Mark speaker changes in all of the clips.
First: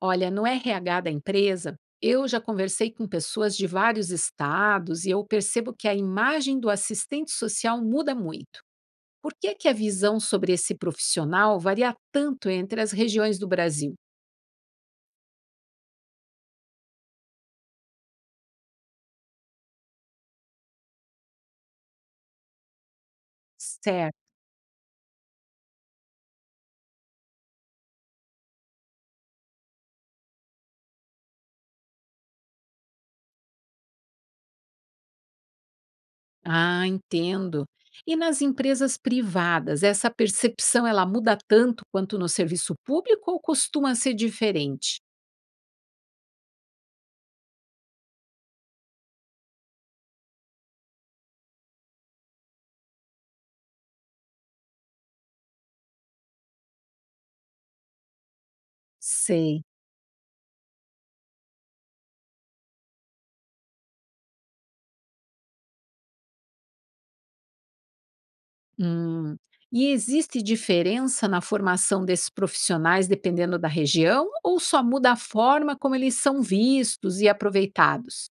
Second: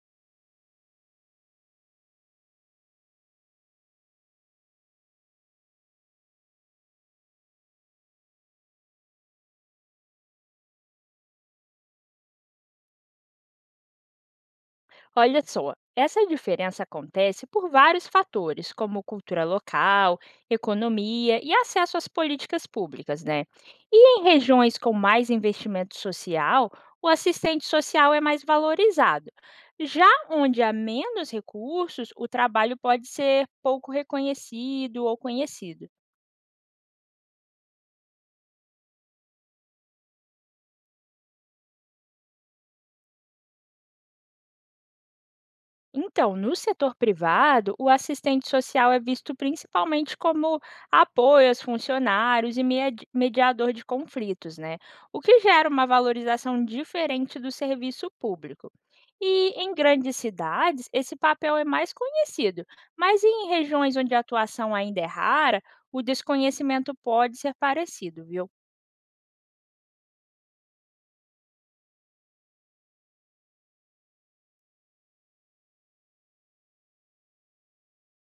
Speaker 1: Olha, no RH da empresa, eu já conversei com pessoas de vários estados e eu percebo que a imagem do assistente social muda muito. Por que, que a visão sobre esse profissional varia tanto entre as regiões do Brasil?
Speaker 2: Olha só, essa diferença acontece por vários fatores, como cultura local, economia e acesso às políticas públicas, né? E em
Speaker 1: Certo.
Speaker 2: regiões com mais investimento social, o assistente social é mais valorizado. Já onde há menos recursos, o trabalho pode ser pouco reconhecido ou conhecido.
Speaker 1: Ah, entendo. E nas empresas privadas, essa percepção ela muda tanto quanto no serviço público ou costuma ser diferente?
Speaker 2: Então, no setor privado, o assistente social é visto principalmente como apoio aos funcionários e mediador de conflitos, né? O que gera uma valorização diferente do serviço público. E
Speaker 1: Sei.
Speaker 2: em grandes cidades, esse papel é mais conhecido, mas em regiões onde a atuação ainda é rara, o desconhecimento pode ser parecido, viu?
Speaker 1: Hum. E existe diferença na formação desses profissionais dependendo da região ou só muda a forma como eles são vistos e aproveitados?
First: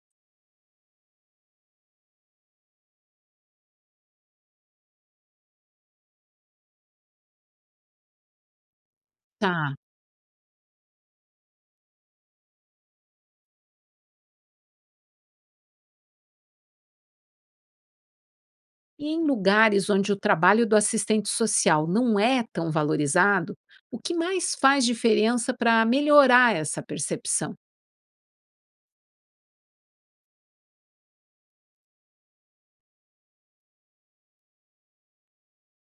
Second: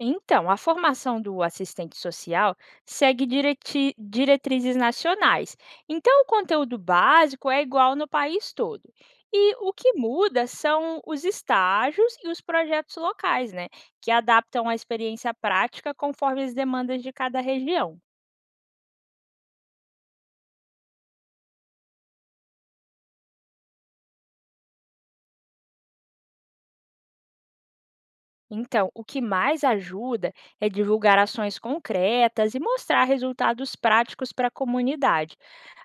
Speaker 2: Então, a formação do assistente social segue diretrizes nacionais. Então, o conteúdo básico é igual no país todo. E o
Speaker 1: Tá.
Speaker 2: que muda são os estágios e os projetos locais, né? Que adaptam a experiência prática conforme as demandas de cada região.
Speaker 1: E em lugares onde o trabalho do assistente social não é tão valorizado, o que mais faz diferença para melhorar essa percepção?
Speaker 2: Então, o que mais ajuda é divulgar ações concretas e mostrar resultados práticos para a comunidade.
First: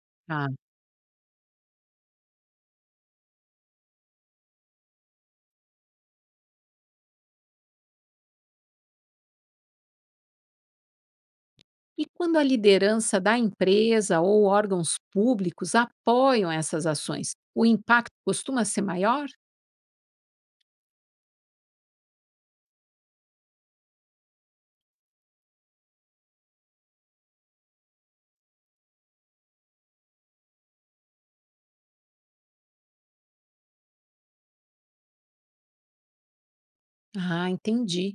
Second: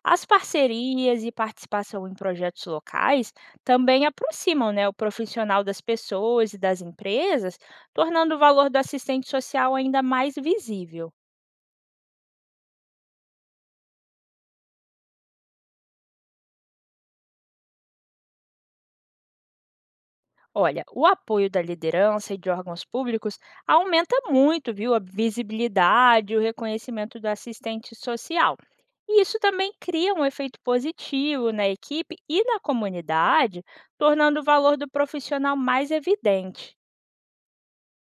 Speaker 2: As
Speaker 1: Tá.
Speaker 2: parcerias e participação em projetos locais também aproximam, né, o profissional das pessoas e das empresas, tornando o valor do assistente social ainda mais visível.
Speaker 1: E quando a liderança da empresa ou órgãos públicos apoiam essas ações, o impacto costuma ser maior?
Speaker 2: Olha, o apoio da liderança e de órgãos públicos aumenta muito, viu, a visibilidade e o reconhecimento do assistente social. E isso também cria um efeito positivo na equipe e na comunidade, tornando o valor do profissional mais evidente.
Speaker 1: Ah, entendi.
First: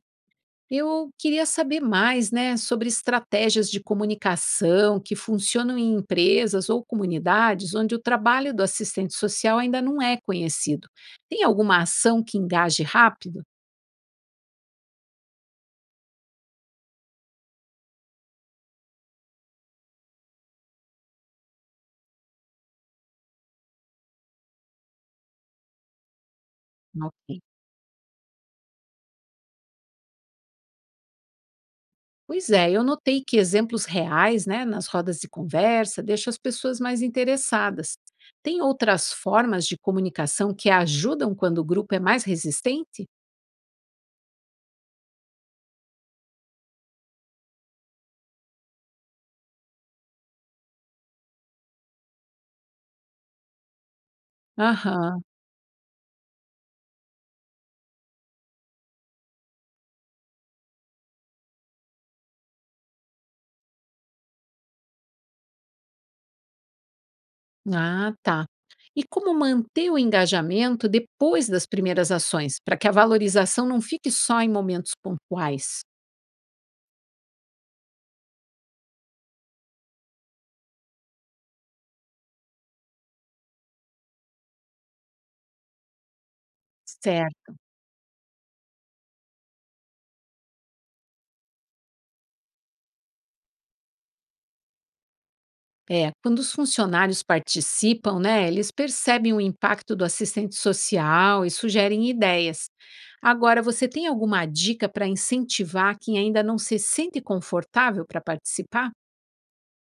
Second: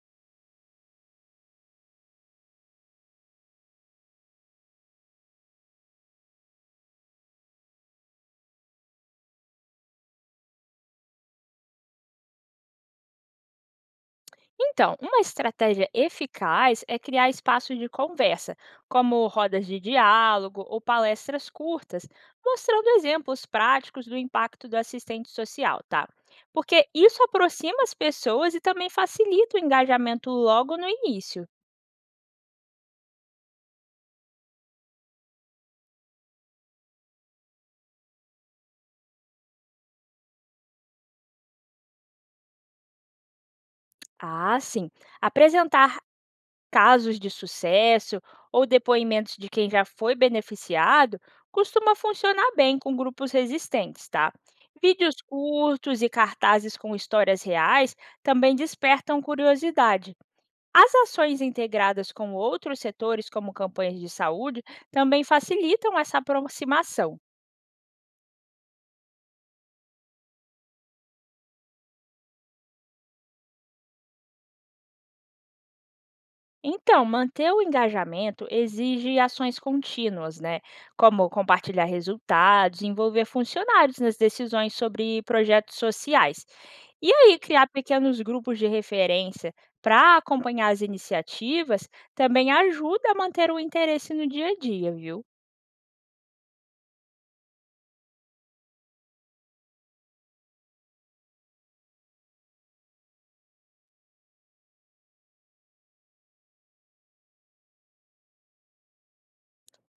Speaker 1: Eu queria saber mais, né, sobre estratégias de comunicação que funcionam em empresas ou comunidades onde o trabalho do assistente social ainda não é conhecido. Tem alguma ação que engaje rápido?
Speaker 2: Então, uma estratégia eficaz é criar espaços de conversa, como rodas de diálogo ou palestras curtas, mostrando exemplos práticos do impacto do assistente social, tá? Porque isso
Speaker 1: Ok.
Speaker 2: aproxima as pessoas e também facilita o engajamento logo no início.
Speaker 1: Pois é, eu notei que exemplos reais, né, nas rodas de conversa, deixam as pessoas mais interessadas. Tem outras formas de comunicação que ajudam quando o grupo é mais resistente?
Speaker 2: Ah, sim. Apresentar casos de sucesso ou depoimentos de quem já foi beneficiado costuma funcionar bem com grupos resistentes, tá? Vídeos
Speaker 1: Aham.
Speaker 2: curtos e cartazes com histórias reais também despertam curiosidade. As ações integradas com outros setores, como campanhas de saúde, também facilitam essa aproximação.
Speaker 1: Ah, tá. E como manter o engajamento depois das primeiras ações, para que a valorização não fique só em momentos pontuais?
Speaker 2: Então, manter o engajamento exige ações contínuas, né? Como compartilhar resultados, envolver funcionários nas decisões sobre projetos sociais. E aí,
Speaker 1: Certo.
Speaker 2: criar pequenos grupos de referência para acompanhar as iniciativas também ajuda a manter o interesse no dia a dia, viu?
Speaker 1: É, quando os funcionários participam, né, eles percebem o impacto do assistente social e sugerem ideias. Agora, você tem alguma dica para incentivar quem ainda não se sente confortável para participar?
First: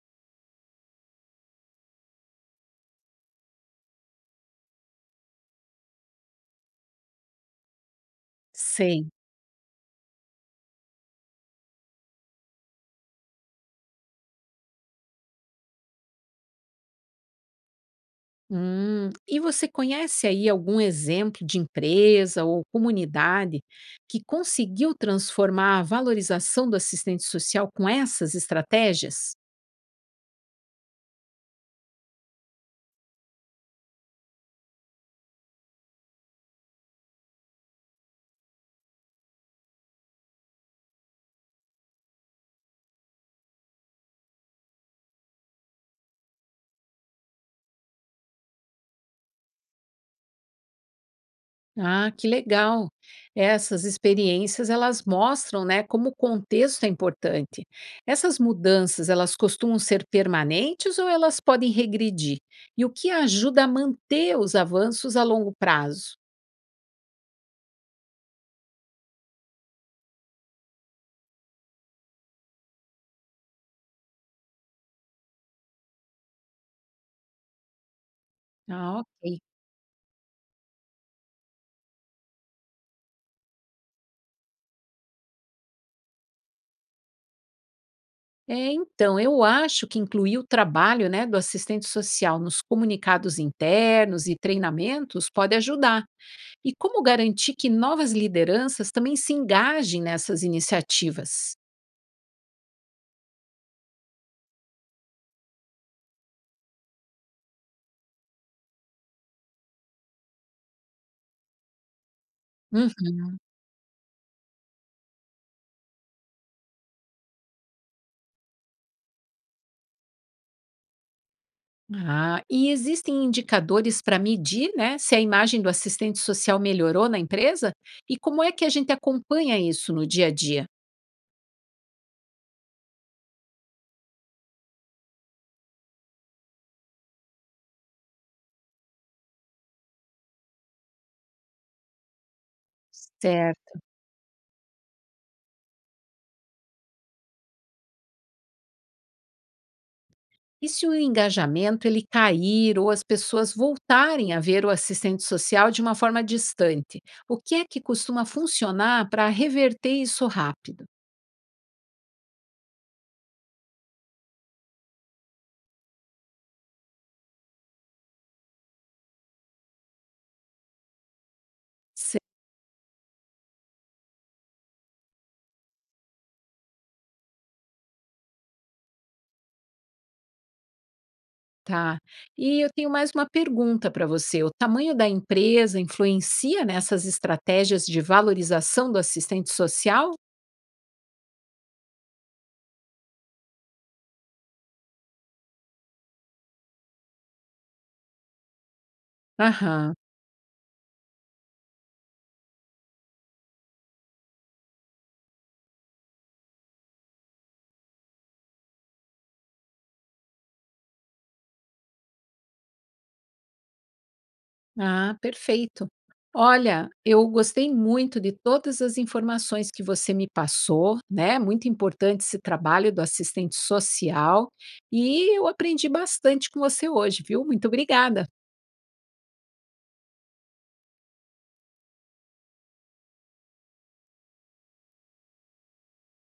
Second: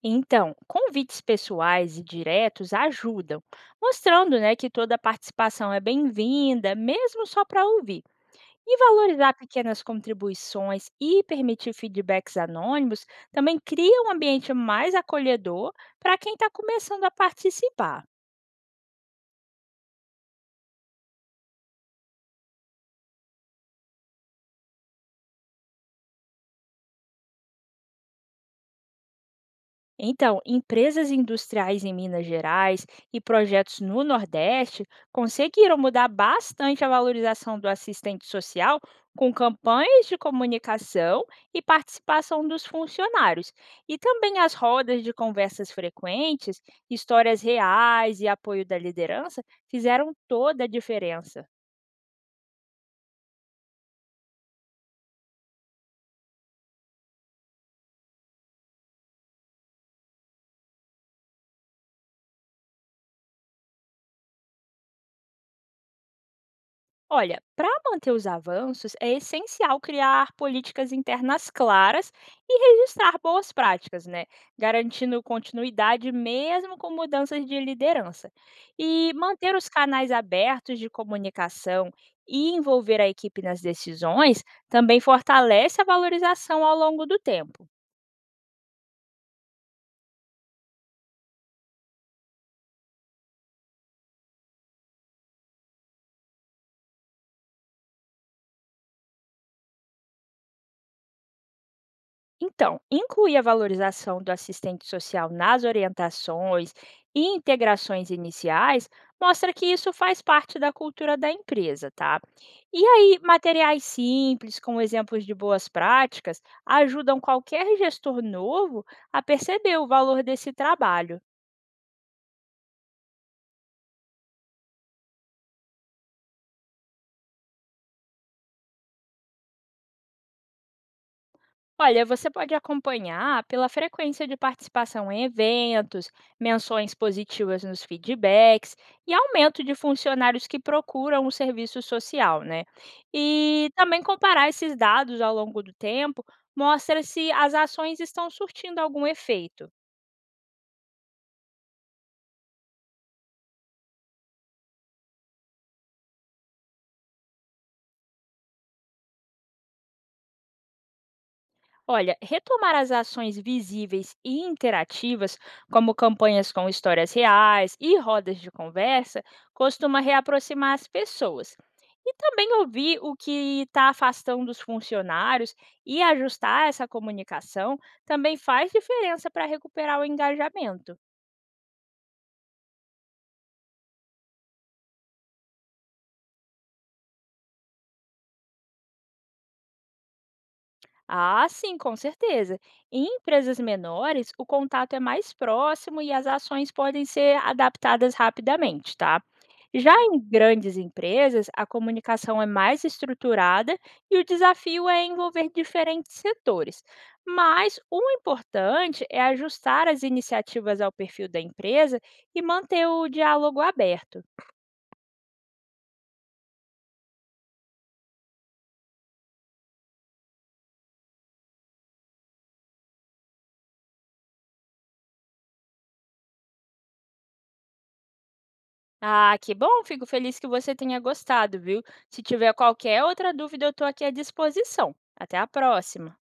Speaker 2: Então, convites pessoais e diretos ajudam, mostrando, né, que toda participação é bem-vinda, mesmo só para ouvir. E
Speaker 1: Sei.
Speaker 2: valorizar pequenas contribuições e permitir feedbacks anônimos também cria um ambiente mais acolhedor para quem está começando a participar.
Speaker 1: E você conhece aí algum exemplo de empresa ou comunidade que conseguiu transformar a valorização do assistente social com essas estratégias?
Speaker 2: Então, empresas industriais em Minas Gerais e projetos no Nordeste conseguiram mudar bastante a valorização do assistente social com campanhas de comunicação e participação dos funcionários. E também as rodas de conversas frequentes, histórias reais e apoio da liderança fizeram toda a diferença.
Speaker 1: Ah, que legal! Essas experiências elas mostram, né, como o contexto é importante. Essas mudanças elas costumam ser permanentes ou elas podem regredir? E o que ajuda a manter os avanços a longo prazo?
Speaker 2: Olha, para manter os avanços, é essencial criar políticas internas claras e registrar boas práticas, né? Garantindo continuidade mesmo com mudanças de liderança.
Speaker 1: Ah,
Speaker 2: E
Speaker 1: ok.
Speaker 2: manter os canais abertos de comunicação e envolver a equipe nas decisões também fortalece a valorização ao longo do tempo.
Speaker 1: É, então, eu acho que incluir o trabalho, né, do assistente social nos comunicados internos e treinamentos pode ajudar. E como garantir que novas lideranças também se engajem nessas iniciativas?
Speaker 2: Então, incluir a valorização do assistente social nas orientações e integrações iniciais mostra que isso faz parte da cultura da empresa, tá? E
Speaker 1: Uhum.
Speaker 2: aí, materiais simples, com exemplos de boas práticas, ajudam qualquer gestor novo a perceber o valor desse trabalho.
Speaker 1: Ah, e existem indicadores para medir, né, se a imagem do assistente social melhorou na empresa? E como é que a gente acompanha isso no dia a dia?
Speaker 2: Olha, você pode acompanhar pela frequência de participação em eventos, menções positivas nos feedbacks e aumento de funcionários que procuram o serviço social, né? E
Speaker 1: Certo.
Speaker 2: também comparar esses dados ao longo do tempo mostra se as ações estão surtindo algum efeito.
Speaker 1: E se o engajamento ele cair ou as pessoas voltarem a ver o assistente social de uma forma distante, o que é que costuma funcionar para reverter isso rápido?
Speaker 2: Olha, retomar as ações visíveis e interativas, como campanhas com histórias reais e rodas de conversa, costuma reaproximar as pessoas. E
Speaker 1: Cer-
Speaker 2: também ouvir o que está afastando os funcionários e ajustar essa comunicação também faz diferença para recuperar o engajamento.
Speaker 1: Tá. E eu tenho mais uma pergunta para você. O tamanho da empresa influencia nessas estratégias de valorização do assistente social?
Speaker 2: Ah, sim, com certeza. Em empresas menores, o contato é mais próximo e as ações podem ser adaptadas rapidamente, tá?
Speaker 1: Aham.
Speaker 2: Já em grandes empresas, a comunicação é mais estruturada e o desafio é envolver diferentes setores. Mas o importante é ajustar as iniciativas ao perfil da empresa e manter o diálogo aberto.
Speaker 1: Ah, perfeito. Olha, eu gostei muito de todas as informações que você me passou, né? Muito importante esse trabalho do assistente social. E eu aprendi bastante com você hoje, viu? Muito obrigada.
Speaker 2: Ah, que bom, fico feliz que você tenha gostado, viu? Se tiver qualquer outra dúvida, eu estou aqui à disposição. Até a próxima.